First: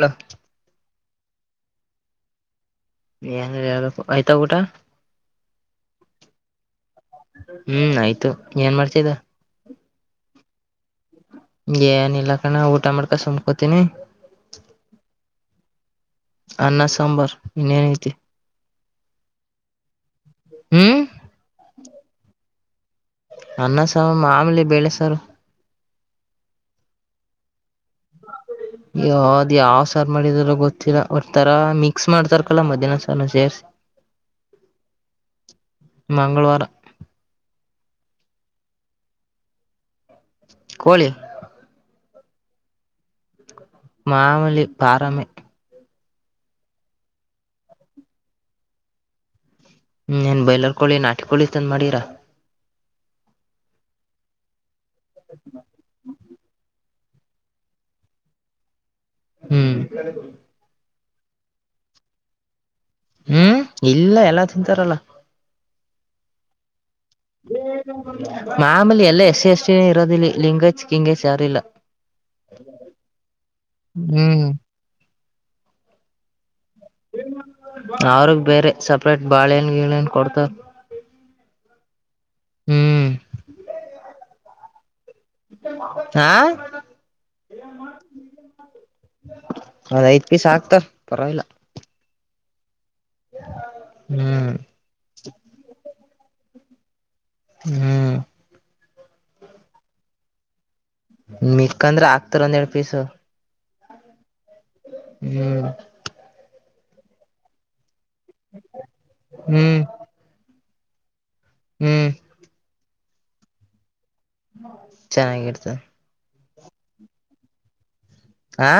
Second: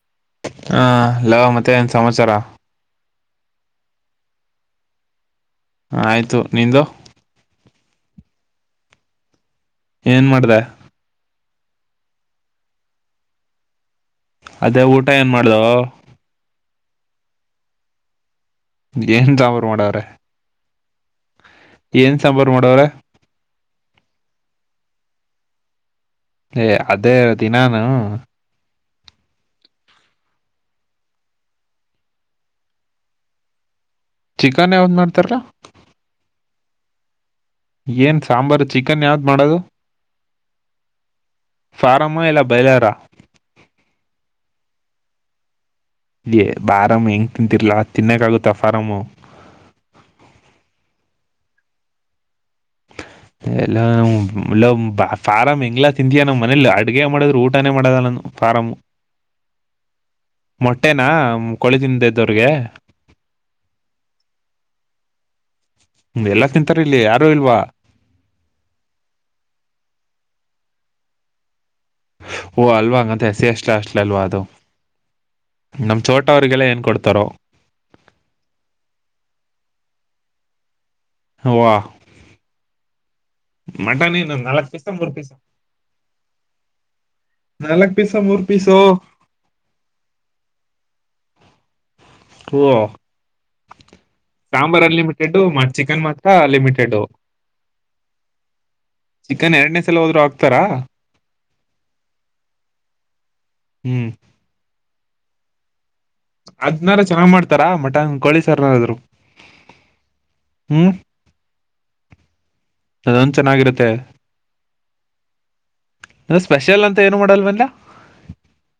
ಹೇಳ ಹಾ ಹಲೋ ಮತ್ತೆ ಏನ್ ಸಮಾಚಾರ ಯಾರ ಯಾರ ಆಯ್ತಾ ಊಟ ಹ ಆಯ್ತು ನಿಂದು ಹು ಆಯ್ತು ಏನ್ ಮಾಡ್ತೀರಾ ಏನ್ ಮಾಡ್ದೆ ಏನಿಲ್ ಕಣೋ ಊಟ ಮಾಡ್ಕೊಂಡ್ ಸುಮ್ನೆ ಕುಂತೀನಿ ಅದೇ ಊಟ ಏನ್ ಮಾಡ್ದೋ ಅಣ್ಣ ಸಾಂಬಾರ ಇನ್ನೇನ್ ಐತಿ ಏನ್ ಸಾಂಬಾರ್ ಮಾಡೋರೆ ಹು ಏನ್ ಸಾಂಬಾರು ಮಾಡವರೇ ಅನ್ನ ಸಾರು ಮಾಮೂಲಿ ಬೇಳೆ ಸಾರು ಏ ಅದೇ ದಿನಾನ ಅಯ್ಯೋ ಅದು ಯಾವ ಸಾರ ಮಾಡಿದರ ಗೊತ್ತಿಲ್ಲ ಒಂತರಾ ಮಿಕ್ಸ್ ಮಾಡ್ತಾರ ಕಣ್ಲಾ ಮಧ್ಯಾಹ್ನ ಸಾರನು ಸೇರ್ಸಿ ಚಿಕನ್ ಯಾವಾಗ ಮಾಡ್ತಾರಲ್ಲ ಮಂಗಳವಾರ ಏನ್ ಸಾಂಬಾರು ಚಿಕನ್ ಯಾವದ ಮಾಡೋದು ಕೋಳಿ ಪ್ಲಮ್ಮು ಇಲ್ಲ ಬೈಲರ ಮಾಮೂಲಿ ಪಾರಾಮೆ ಏ ಫಾರಂ ಹೆಂಗ ತಿಂತರ್ಲಾ ತಿನ್ನಕ್ಕ ಆಗುತ್ತ ಫಾರಂ ಹು ಏನ್ ಬಯಲರ್ ಕೋಳಿ ನಾಟಿ ಕೋಳಿ ತಂದ ಮಾಡಿರಾ ಇಲ್ಲ ನಾವು ಫಾರಂ ಹೆಂಗಲ ತಿಂತಿ ನಮ್ಮ ಮನೆಯಲ್ಲಿ ಅ ಅಡ್ಗೆ ಮಾಡಿದ್ರು ಊಟನೇ ಮಾಡದ ನಾನು ಾರಾಮ್ ಹ್ಮ್ ಕೊಳದಿಂದ ಇದದ್ದವ್ರಿಗೆ ಹ್ಮ್ ಇಲ್ಲ ಎಲ್ಲಾ ತಿಂತಾರಲ್ಲ ಹ್ಮ್ ಎಲ್ಲಾ ತಿಂತ ಮಾಮೂಲಿ ಎಲ್ಲ ಎಷ್ಟೆ ಎಷ್ಟಿನ ಇರೋದಿಿಲ್ಲ ಲಿಂಗಜ್ ಕಿಂಗಜ್ ಯಾರಿಲ್ಲ ಓ ಅಲ್ವಾ ಹಂಗಂತ ಎ ಸಿ ಎಷ್ಟ ಅಷ್ಟಲ ಅಲ್ವಾ ಅದು ಹ್ಮ್ ನಮ ಚೋಟ ಅವ್ರಿಗೆಲ್ಲ ಏನ್ ಕೊಡ್ತಾರೋ ಅವ್ರಗ್ ಬೇರೆ ಸಪ್ರೇಟ್ ಬಾಳೆನ್ನ್ ಕೊಡ್ತಾರ ಹ್ಮ್ ಮಟನ್ ಇ ನಲ್ಕು ಪೀಸ ಮೂರು ಪೀಸ್ ಹಾ ನಾಲ್ಕ್ ಪೀಸ ಮೂರ್ ಪೀಸು ಅದ ಐದು ಪೀಸ್ ಆಗ್ತವ ಪರವಾಗಿಲ್ಲ. ಓ ಹ್ಮ್ ಸಾಂಬಾರ್ ಅನ್ಲಿಮಿಟೆಡ್, ಚಿಕನ್ ಮತ್ತ ತಾ ಲಿಮಿಟೆಡ್. ಹ್ಮ್. ಚಿಕನ್ ಎರಡನೇ ಸಲ ಹೋದ್ರು ಹಾಕ್ತರಾ. ಮೀಕಂದ್ರೆ ಹಾಕ್ತಾರೆ ಒಂದ್ ಎರಡು ಪೀಸ್. ಹ್ಮ್. ಹ್ಮ್. ಅದ್ನಾರ ಚೆನ್ನ್ಗ ಮಾಡ್ತಾರಾ ಮಟನ್ ಕೋಳಿ ಸಾರನಾರಾದ್ರು. ಹ್ಮ್ ಹ್ಮ್, ಹ್ಮ್. ಅದೊಂದ ಚೆನ್ನಾಗಿರುತ್ತೆ. ಚೆನ್ನಾಗಿರ್ತದೆ. ಹ ಸ್ಪೆಷಲ್ ಅಂತ ಏನು ಮಾಡಲ್ವೇನ್ಲಾ. ಹಾ,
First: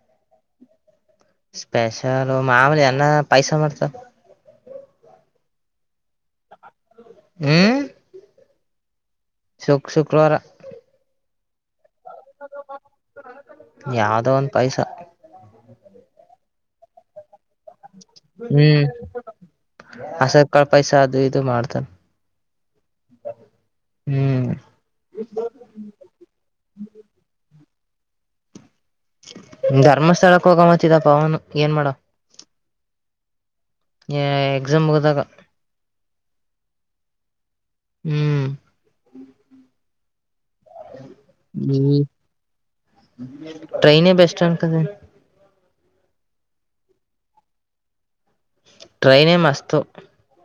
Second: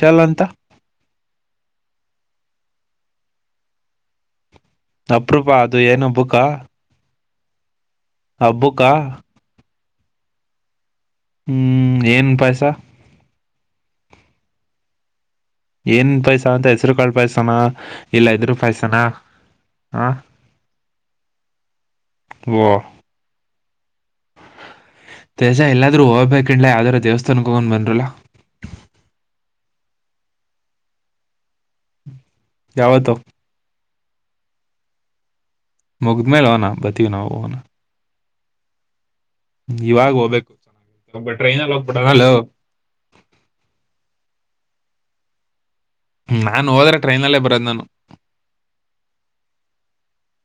ಷಲ್ಲ ಅಂತ ಸ್ಪೆಷಲ್ ಮಾಮೂಲಿ ಅನ್ನ, ಪಾಯ್ಸ, ಮಾಡ್ತ ಅಪರೂಪ ಅದ ಏನ್ ಅಬುಕ್ಕ. ಹ್ಮ್. ಹಬ್ಬುಕಾ, ಶುಕ್ ಶುಕ್ರವಾರ, ಹ್ಮ್ ಏನ್ ಪಾಯ್ಸ. ಯಾವ್ದೋ ಒಂದ್ ಪಾಯ್ಸ. ಏನ್ ಪಾಯಸ ಅಂತ ಹೆಸರು ಕಾಳ ಪಾಯಸನಾ ಇಲ್ಲ ಇದ್ರ ಪಾಯಸನಾ. ಆಸ ಕಾಳ ಪೈಸ ಅದು ಇದು ಮಾಡ್ತರೆ. ಓ ಹ್ಮ್. ತೇಜಾ ಎಲ್ಲಾದ್ರೂ ಹೋಗ್ಬೇಕನ್ಲ್ ಯಾವ್ದಾರೂ ದೇವಸ್ಥಾನಕ್ಕೆ ಹೋಗೋಣ ಬನ್ರಲ್ಲಾ, ಧರ್ಮಸ್ಥಳಕ್ ಹೋಗ ಮತ್ತಿದ ಪವನ್. ಏನ್ ಮಾಡ ಯಾವತ್ತು. ಎಕ್ಸಾಮ್ ಮುಗದಾಗ, ಮುಗುದ್ಮೇಲೆ [unintelligible] ಬತೀವಿ ನಾವುನು. ಹ್ಮ್. ಇವಾಗ ಹೋಗ್ಬೇಕು. ಈ [unintelligible] ಹಲೋ ಟ್ರೈನೇ ಬೆಸ್ಟ್ ಅನ್ಕತೀನಿ ನಾನು ಹೋದ್ರೆ ಟ್ರೈನಲ್ಲೇ ಬರದ್ ನಾನು. ಟ್ರೈನೆೇ ಮಸ್ತು.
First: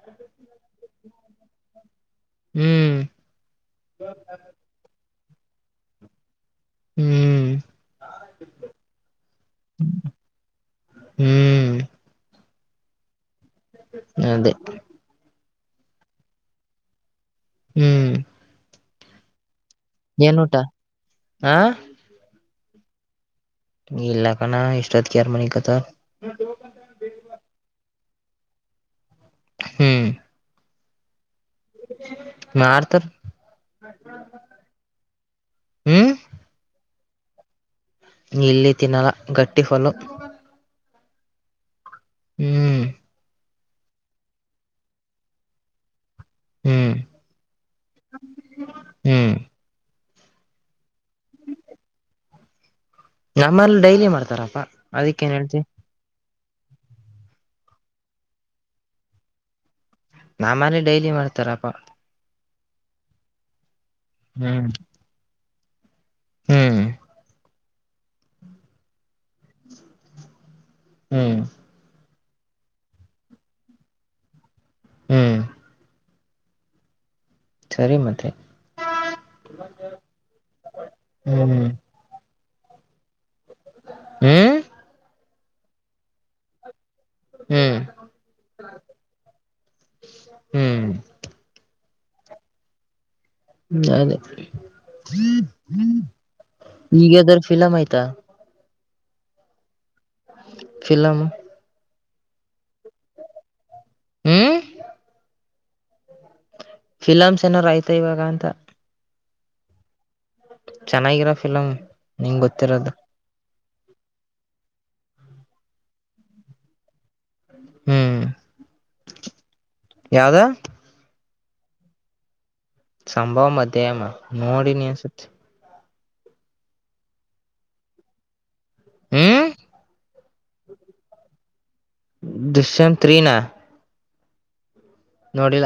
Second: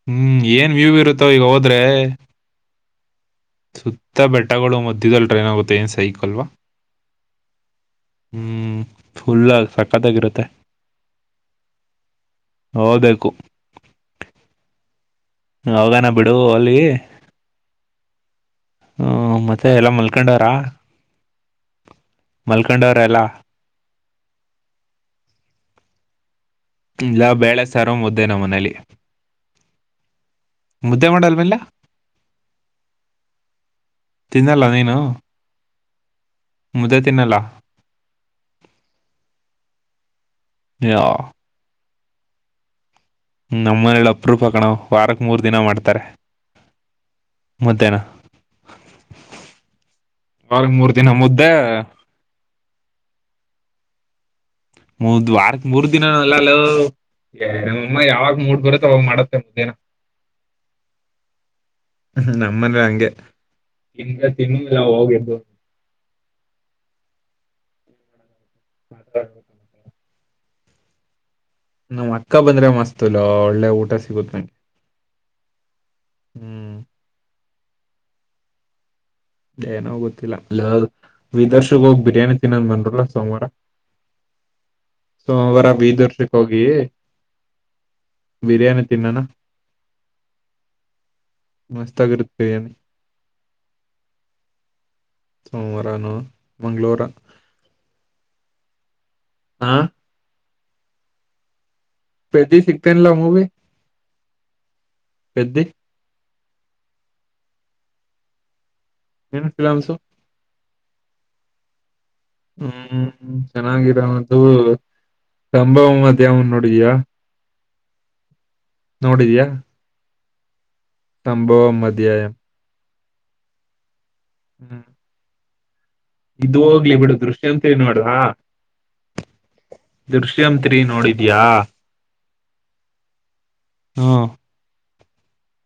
ಹ್ಮ್ ಏನ್ ವ್ಯೂವ ಇರುತ್ತೋ ಈಗ ಹೋದ್ರೆ. ಹ್ಮ್ ಸುತ್ತ ಬೆಟ್ಟಗಳು ಮಧ್ಯ್ದದಲ್ಲಿ ಟ್ರೈನ್ ಹೂಗುತ್ತೆ ಏನ್ ಸೈಕ್ಲ್ವಾ. ಹ್ಮ್ ಹ್ಮ್ ಫುಲ್ಲ ಸಕತ್ತಾಗಿರುತ್ತೆ. ಹ್ಮ್ ಹೊಬೇಕು. ಅದೇ, ಹೋಗನ ಬಿಡು ಅಲ್ಲಿ, ಹ್ಮ್. ಹ್ಮ ಮತ್ತೆ ಎಲ್ಲ ಏನ್ ಮಲ್ಕೊಂಡವರ, ಊಟ ಆ ಮಲ್ಕೊಂಡವರ ಎಲ್ಲಾ, ಇಲ್ಲ ಕಣೋ ಇಷ್ಟೊತ್ತಿಗೆ ಯಾರ ಮನಿಕಂತ್ತಾರೆ. ಇದೇ ಮನೇಲಿ. ಹ್ಮ್. ಮುದ್ದೆ ಮಾಡಲ್ವೇನ್ಲಾ, ಮಾಡ್ತಾರ ತಿನ್ನಲ್ಲ ನೀನು. ಹ್ಮ. ಮುದ್ದೆ ತಿನ್ನಲ್ಲ. ಇಲ್ಲಿ ತಿನ್ನಲ ಗಟ್ಟಿ ಕಲ್ಲು. ಯಾವ ಹ್ಮ್ ನಮ್ಮ ಮನಲಿ ಅಪ ರೂಪಕಣ ವಾರಕ್ ಮೂರ್ ದಿನ ಮಾಡ್ತಾರೆ ಹ್ಮ್ ಮುದ್ದೆನ ಹ್ಮ್ ವರ್ಗ್ ಮೂರ್ ದಿನ ಮುದ್ದೆ ನಮ್ಮಲ್ಲಿ ಡೈಲಿ ಮಾಡ್ತಾರಪ್ಪಾ ಮೂ ವಾರಕ್ ಮೂರು ದಿನ ಲ್ಲ ನಮ್ಮಮ್ಮ ಯಾವಾಗ ಮೂಡ್ ಬರುತ್ತೆ ಅವಾಗ ಮಾಡತ್ತೆ ಮುದ್ದನ ನನೆ ಡೈಲಿ ಮಾಡ್ತಾರಪ್ಪ ನಮ್ಮನ್ ಹಂಗೆ ಇಿಂದ ಹ್ಮ್ ತಿನ್ನುದಿಲ್ಲ ಹೋಗಿದ್ದು ಹ್ಮ್ ಹ ಹ್ಮ್ ನಮ್ಮ್ ಅಕ್ಕ ಬಂದ್ರೆ ಮಸ್ತಲ್ಲ ಒಳ್ಳೆ ಊಟ ಸಿಗುತ್ತ ನಂಗೆ ಹ್ಮ್ ಹ್ಮ್ ಸರಿ ಮತ್ತೆ ಏನೋ ಗೊತ್ತಿಲ್ಲಲ್ಲ ಹ್ಮ್ ವಿದರ್ಶಗ ಹೋಗ್ ಬಿರಿಯಾನಿ ತಿನ್ನದ್ ಬಂದರಲ್ಲ ಸೋಮವಾರ ಹ್ಮ ಸೋಮವಾರ ಬೀದರ್ಷಕ್ ಹೋಗಿ ಹ್ಮ್ ಬಿರಿಯಾನಿ ತಿನ್ನಣ ಹ್ಮ್ ಮಸ್ತ ಆಾಗಿರುತ್ತೆ ನೆ ಅದೇ ಸೋಮವಾರನು ಮಂಗಳವಾರ ಈಗದ್ರ ಫಿಲಮ್ ಆಯ್ತಾ ಹಾ ಲಮ ಪ್ರತಿ ಸಿಗ್ತೇನಲ್ಲ ಮೂವಿ ಹ್ಮ್ ಪೆ್ದ ಫಿಲಮ್ಸ್ ಏನಾರ್ ಆಯ್ತಾ ಇವಾಗ ಅಂತ ಏನುಫಲಾಂಸು ಚನ್ನೈಗರಫಲಾಮ ಹ್ಮ್ ಚೆನ್ನಾಗಿರ್ದ ಸಂಭವ ಅದವು ನೋಡಿದಿಯಾ ಹ್ಮ್ ನೋಡಿದ್ಯಾಾ ಯಾವ್ದ ಸಂಭವ ಮಧ್ಯಾಯ ಸಂಭವ ಮಧ್ಯಾಯ ನೋಡಿ ನೀಿ ಅನ್ಸತ್ ಇ ಹೋಗ್ಲಿ ಬಿಡು ದೃಶ್ಯಂತೇಳ ನೋಡುವ ಹ್ಮ್ ದೃಶ್ಯಂತ್ರಿ ನೋಡಿದ್ಯಾಾ ದುಶ್ಯಂತ್ೀಿನ ಹಾ ನೋಡಿಲ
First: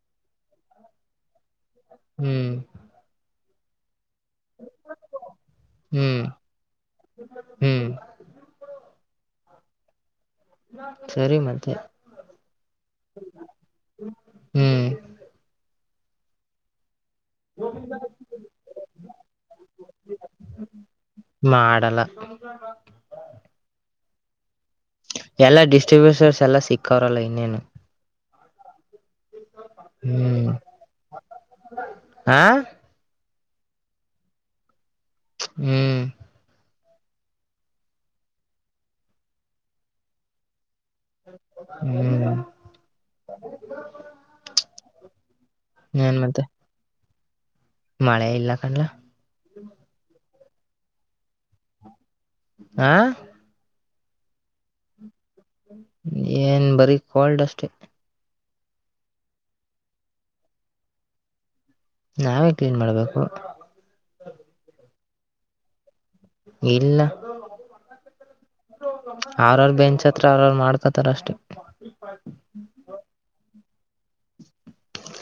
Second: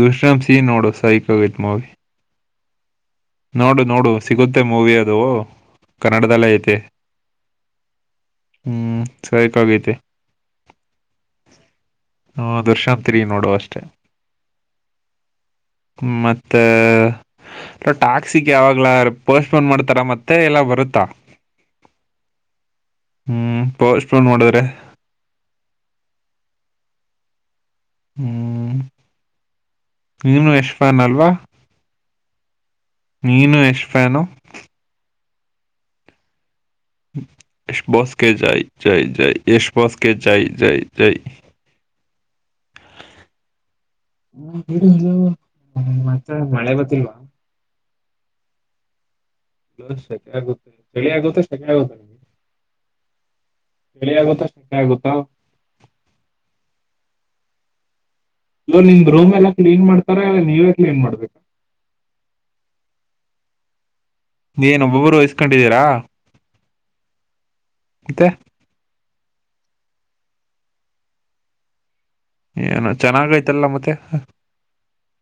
ದುಶ್ರಂತ್ ಸೀ ನೋಡು ಸೈಕ್ ಆಗೈತ್ ಮವಿ ಹ್ಮ್ ನೋಡು ನೋಡು ಸಿಗುತ್ತೆ ಮೂವಿ ಅದು ಕನ್ನಡದಲ್ಲೇ ಐತೆ ಹ ಸೈಕಾಗೈತೆನ್ ಸರಿ ಮತ್ತೆ ಹ್ಮ ದರ್ಶಾಂತರಿ ನೋಡುವ ಅಷ್ಟೆ ಹ್ಮ್ ಮತ್ತ ಟ್ಯಾಕ್ಸಿಿಗೆ ಯಾವಾಗ್ಲ ಪೋಸ್ಟ್ಪೋನ್ ಮಾಡ್ತಾರ ಮತ್ತೆ ಎಲ್ಲ ಬರುತ್ತಾ ಮಾಡಲ್ಲ ಹ್ಮ್ ಪೋಸ್ ಪೊಂಡ್ ಮಾಡಿದ್ರೆ ಎಲ್ಲಾ ಡಿಸ್ಟ್ರಿಬ್ಯೂಟರ್ಸ್ ಎಲ್ಲಾ ಸಿಕ್ಕವ್ರಲ್ಲ ಇನ್ನೇನು ಹ್ಮ್ ಹ್ಮ್ ನೀನು ಯಶ್ಫಾನ್ ಅಲ್ವಾ ಹಾ ನೀನು ಇಷ್ಫಾನು ಹ್ಮ್ ಎಸ್ ಬಸ್ಗೆ ಜಾಯ ಜೈ ಜೈ ಎಸ್ ಬಸ್ಗೆ ಜಾಯ ಜೈ ಚೈ ಹ್ಮ್ ಹ ಮತ್ತೆ ಮಳೆ ಗೊತ್ತಿಲ್ವಾ ಮಳೆ ಇಲ್ಲ ಕಣಲ ಸೆಕ ಆಗುತ್ತೆ ಚಳಿ ಆಗುತ್ತೆ ಸೆಕ ಆಗುತ್ತೆ ನಮಗೆ ಹಾ ಬೆಳಿ ಆಗುತ್ತಾ ಸಕ ಆಗುತ್ತಾ ಏನ್ ಬರೀ ಕೋಲ್ಡ್ ಅಷ್ಟೆ ಇಲ್ಲ ನಿಮ್ ರೂಮ್ ಎಲ್ಲ ಕ್ಲೀನ್ ಮಾಡ್ತಾರ ಇಲ್ಲ ನೀವೇ ಕ್ಲೀನ್ ಮಾಡ್ಬೇಕ ನಾವೇ ಕ್ಲೀನ್ ಮಾಡ್ಬೇಕು ನೀಏನ್ ಒಬ್ಬೊಬ್ಬರು ವಹಿಸ್ಕೊಂಡಿದ್ದೀರಾ ಇಲ್ಲ ಇಂತ ಅವ್ರವ್ರ ಬೆಂಚ್ ಹತ್ರ ಅವ್ರವ್ರು ಮಾಡ್ಕತ್ತಾರ ಅಷ್ಟೆ ಏನು ಚೆನ್ನಾಗ್ತಲ್ಲ ಮತ್ತೆ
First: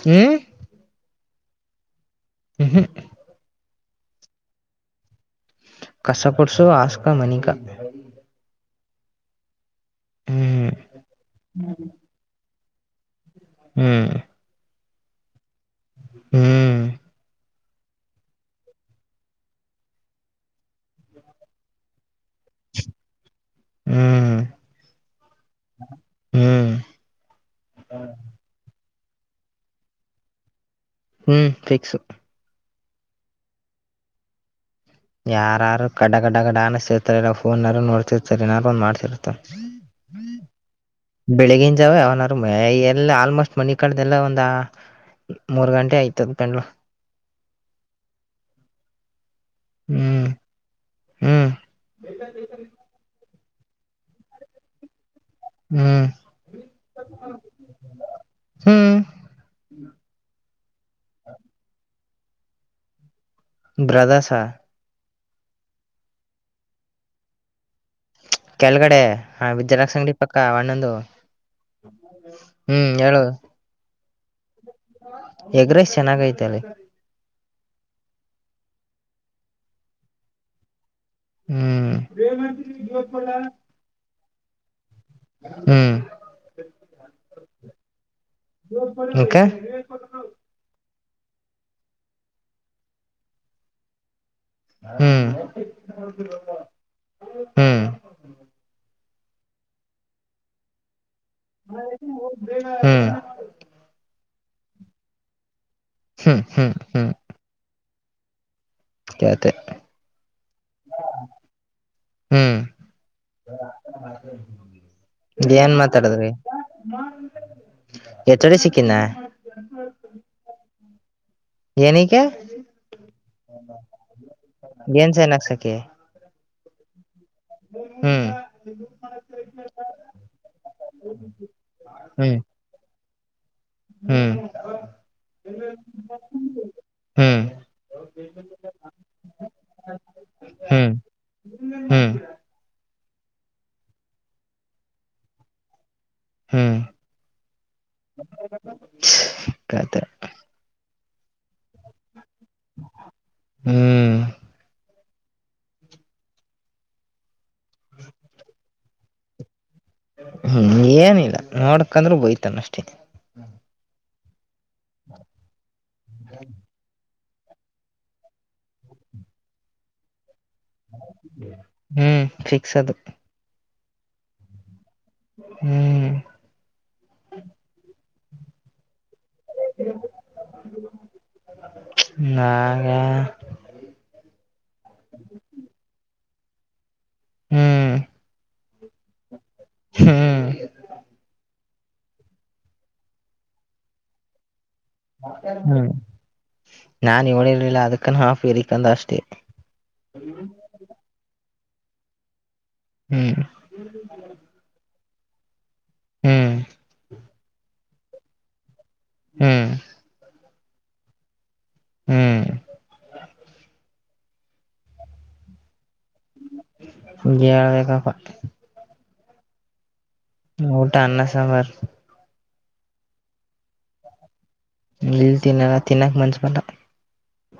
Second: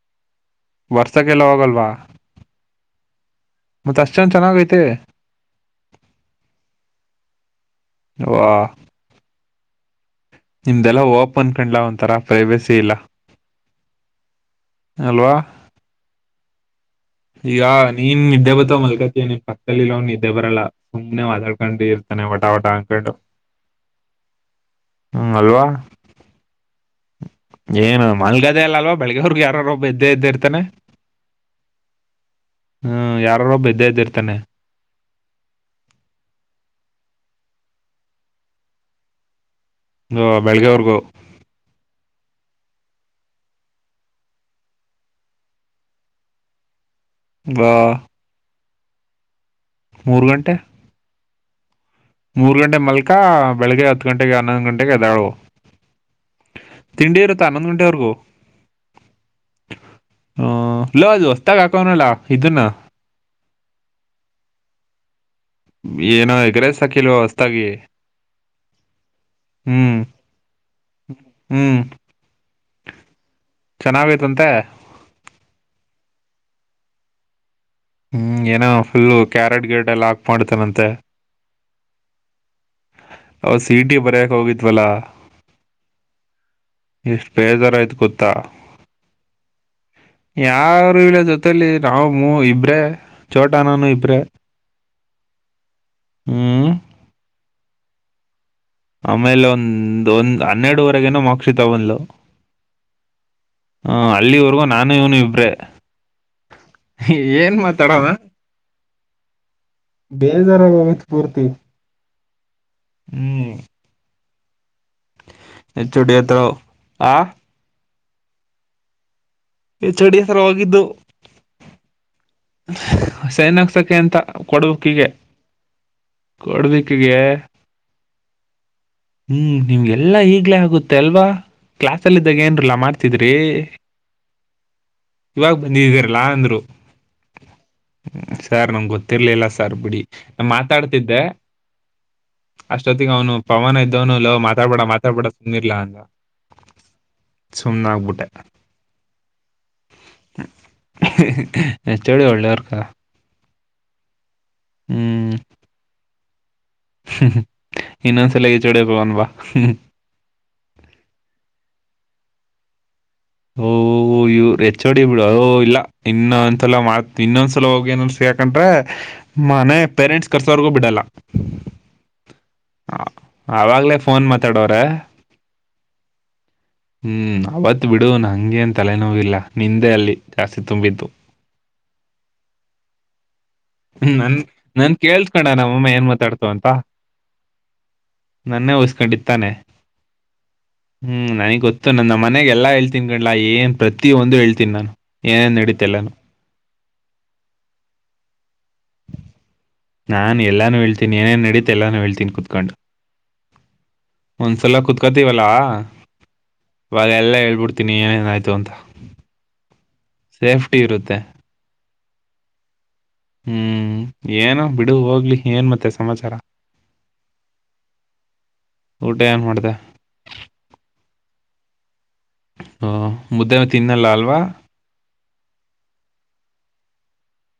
ಹ್ಮ ಪಸಕ್ಕೆಲ್ಲ ಹೋಗಲ್ವಾ ಹ್ಮ ಹ್ಮ ಮತ್ತತ್ ಅಷ್ಟ್ ಜನ ಚೆನ್ನಾಗ ಐತೆ ಕಸಪುಡ್ಸು ಆಸ್ಕಾ ಮನಿಕಾ ವಾ ಹ್ಮ್ ನಿಮ್ದೆಲ್ಲ ಓಪನ್ ಕಂಡ್ಲ ಒಂತರ ಪ್ರೈವಸಿ ಇಲ್ಲ ಹ್ಮ್ ಅವಾ ಹ್ಮ್ ಈಗ ನೀನ್ ನಿದ್ದೆ ಬತವ ಮಲ್ಕತಿ ನೀನ್ ಪಕ್ಕದಲ್ಲಿ ಅವ್ ಇದಿದ್ದೆ ಬರಲ್ಲಾ ಸುಮ್ಮನೆ ವತಾಡ್ಕೊಂಡಿ ಅನ ಒಟಾವಟಾಕಟ್ಟು ಹ್ಮ್ ಹ್ಮ್ ಅಲ್ವಾ ಹ್ಮ್ ಏನು ಮಾಲ್ಗಾದೆ ಅಲ್ಲ ಅಲ್ವಾ ಬೆಳಗ್ಗೆ ಹೊರ್ಗ್ ಯಾರಾರೊಬ್ ಎ ಇದ್ದೇ ಇದ್ದೆ ಇರ್ತಾನೆ ಹ್ಮ್ ಫಿಕ್ಸ್ ಹ್ಮ್ ಯಾರಾರ ಒಬ್ ಇದ್ದೇ ಇದದ್ದಿ ಇರ್ತಾನೆ ಯಾರಾರು ಕಡ ಗಡ ಗಡಾಣನ್ಸ್ರ್ತಾರೆಲ್ಲ ಫೋನ್ ನೋಡ್ತಿರ್ತಾರೆ ನಾದಾರು ಒಂದ ಮಾಡಸತಿರ್ತಾರೆ ಇ ಬೆಳಗ್ಗೆವರ್ಗೂ ಬೆಳಿಗಿನ ಜಾವ ಅವನಾರು ಎಲ್ಲ ಆಲ್ಮೋಸ್ಟ್ ಮನ ಕಳ್ದಲ್ಲ ಒಂದ ಮೂರ್ ಗಂಟೆ ಆಯ್ತದ ಪಂಡಲ ವಾ ಮೂರು ಹ್ಮ್ ಗಂಟೆ ಹ್ಮ್ ಮೂರ್ ಗಂಟೆ ಮಲಕ ಬೆಳಿಗ್ಗೆ ಹತ್ತು ಗಂಟೆಗೆ ಹನ್ನೊಂದು ಗಂಟೆಗೆ ಅದಾಳು ಹ್ಮ್ ತಿಂಡಿಯವರುತ್ತು ಅನ್ನೊಂದು ಗಟೆವರ್ಗೋ ಹ್ಮ್ ಹ್ಮ ಲದುು ಹೊತಾಗಕನಲ್ಲ ಇದುನ್ನ ಬ್ರದರ್ಸ ಏನೋ ಹೆಗ್ರ ಸಾಕಿಲ್ವ ಹೊಸತಾಗಿ ಕೆಲ್ಗಡೆ ಹ ವಿದ್ಯಾರಾ್ ಸಂಂಗಡಿ ಪಕ್ಕ ಒನ್ನೊಂದು ಹ್ಮ್ ಹ್ಮ್ ಹೇಳುದು ಇದಂತೆ ಹೆಗ್ರಸ್ ಚೆನ್ನಾಗ ಐತಲ್ಲ ಹ್ಮ್ ಏನೋ ಫುಲ್ಲು ಕ್ಯಾರೆಟ್ ಗೇಟ್ ಎ ಲಾಕ್ ಮಾಡ್ತಾನಂತೆ ಹ್ಮ್ ಅವ ಸಿ ಇ ಟಿ ಬರಕ್ ಹೋಗಿತ್ವಲಾ ಹ್ಮ್ ಎಷ್ಟು ಬೇಜಾರ ಆಯ್ತು ಗೊತ್ತಾ ಅಕ ಯಾರ ಇಲ ಜೊತಲಿ ನಾವ ಇಬ್ರೇ ಚೋಟ ನಾನು ಇಬ್ರೆ ಹ್ಮ್ ಹ್ಮ್ ಹ್ಮ್ ಆಮೇಲೆ ಒಂದ ಒಂದ್ ಹನ್ನೆರಡುವರೆಗೇನೋ ಮಕ್ಕ ಸಕ್ಷಿತ ಬಂದ್ಲು ಹ್ಮ್ ಹ ಅಲ್ಲಿವರೆಗೂ ನಾನು ಇವನು ಇಬ್ರೆ ಹ್ಮ್ ಹ್ಮ್ ಹ್ಮ ತಡ ಬೇಜಾರೋಗತ್ ಪೂರ್ತಿ ಹ್ಮ್ ಹ್ಮ್ ಏನ್ ಎಚ್ ಒ ಡಿ ಮಾತಾಡದಿ ಹತ್ರ ಆ ಎಚ್ಚಡೆ ಸಿಕ್ಕಿನ ಈ ಚಡಿ ಹಸತ್ರ ಹೋಗಿದ್ದು ಏನಕ್ಕೆ ಸೈನ್ಕ್ಸಕ್ಕೆ ಅಂತ ಕೊಡುಕೀಗೆ ಏನ್ ಸೈನ್ ಹಾಕ್ಸಕಿ ಕಡದಕ್ಕೆಗೆ ಹ್ಮ್ ಹ್ಮ್ ನಿಮ್ಗೆಲ್ಲಾ ಈಗ್ಲೇ ಆಗುತ್ತೆ ಅಲ್ವಾ ಕ್ಲಾಾಸಲ್ಲಿದ್ದಾಗ ಹ್ಮ್ ಏನ್ರಲ್ಲ ಮಾತ್ರ ದ್ರಿ ಹ್ಮ್ ಇವಾಗ ಬಂದಿದ್ದಿದೀರಲ್ಲಾ ಅಂದ್ರು ಹ್ಮ್ ಸಾರ್ ನಮಗೆ ಗೊತ್ತಿರ್ಲಿಲ್ಲ ಸಾರ್ ಬಿಡಿ ನಾ ಹ್ಮ್ ಮಾತಾಡ್ತಿದ್ದೆ ಹ್ಮ್ ಅಷ್ಟೊತ್ತಿಗೆ ಅವನು ಪವನ ಇದ್ದವನು ಲವ್ ಮಾತಾಡ್ಬೇಡ ಮಾತಾಡ್ಬೇಡ ತು್ಿರ್ಲಾ ಅಂದ ಹ್ಮ್ ಸುಮ್ನೆ ಆಗ್ಬಿಟ್ಟೆ ಕತೆ ಚಳ ಒಳ್ಳವರ್ಕಾ ಹ್ಮ್ ಹ್ಮ್ ಹ್ಮ ಇನ್ನೊಂದು ಸಲಗಚೂಡಿಯ ಪವನ್ವಾ್ಮ ಹ್ಮ್ ಏನಿಲ್ಲ ನೋಡ್ಕಂದ್ರೂ ಬೋಯ್ತಾನ ಅಷ್ಟೇ ಓಹ ಇವ ಹೆಚ್ ಹೊಡಿ ಬಿಡು ಅ ಇಲ್ಲ ಇನ್ನ ಅಸಲತ್ ಇನ್ನೊಂದ್ಸಲ ಹೋಗಿ ಏನನ್ಸ ಯಾಕಂದ್ರ ಮನೆ ಪೇರೆಂಟ್ಸ್ ಕರ್ಸವರ್ಗೂ ಬಿಡಲ್ಲ ಹ್ಮ್ ಫಿಕ್ಸ್ ಅದು ಆವಾಗ್ಲೇ ಫೋನ್ ಮಾತಾಡವ್ರೆ ಹ್ಮ್ ಹ್ಮ್ ಅವತ್ ಬಿಡು ನ ಹಂಗೆಏನ್ ತಲೆ ಿಲ್ಲ ನಿಂದೆ ಅಲ್ಲಿ ಜಾಸ್ತಿ ತುಂಬಿದ್ದು ನಾಗ ನನ್ ನನ್ ಕೇಳ್ಸ್ಕಣ ನಮ್ಮಮ್ಮ ಏನ್ ಮಾತಾಡ್ತವ ಅಂತ ಹ್ಮ್ ನನ್ನೇ ವಸ್ಕೊಂಡಿತ್ತಾನೆ ಹ್ಮ್ ಹ್ಮ್ ನನಗ್ ಗೊತ್ತ ಇ ನನ್ನ ಮನೆಗೆ ಎಲ್ಲಾ ಹೇಳ್ತೀನ್ಿ ಕಂಡ್ಲಾ ಏನ್ ಪ್ರತಿಯಂದು ಹೇಳ್ತೀನಿ ನಾನು ಏನೇನ್ ನಡೀತಲ್ಲಾನು ನಾ ಇವಳ ಇರ್ಲಿಲ್ಲ ಅದಕ್ಕನ್ನು ಹಾಫ್ ಏರಿಕಂದ ಅಷ್ಟೆ ನಾನ್ ಎಲ್ಲಾನು ಹೇತೀನಿ ಏನೇನ್ ನಡೀತ ಎಲ್ಲಾನು ಹೇಳ್ತೀನಿ ಕುತ್ಕೊಂಡು ಹ್ಮ್ ಒಂದ್ಸಲ ಕುೂತ್ಕೋತವಲ್ಲ ಹ್ಮ್ ಇವಾಗ ಎಲ್ಲ ಹೇಳ್ಬಿಡ್ತ ತಿಿನಿ ಏನೇನಾಯಿತು ಅಂತ ಹ್ಮ್ ಸೇಫ್ಟಿ ಇರುತ್ತೆ ಹ್ಮ್ ಹ್ಮ್ ಏನ ಬಿಡು ಹೋಗ್ಲಿ ಏನ್ ಮತ್ತೆ ಸಮಾಚಾರ ಳುವೇಕಪ್ಪ ಊಟ ಏನ್ ಮಾಡ್ದ ಊಟಾ ಅನ್ನ ಸಾಂಬಾರ ಹ ಮುದ್ದ ತಿನ್ನಲ್ಲ ಅಲ್ವಾ ಇಲ್ ತಿನ್ನಲ್ಲ ತಿನ್ನಕ್ ಮಂಚ ಬಲ್ಲ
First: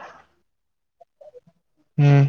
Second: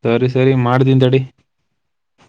ಸರಿ ಸರಿ ಮಾಡ್ತಿನಿತಡಿ ಹ್ಮ್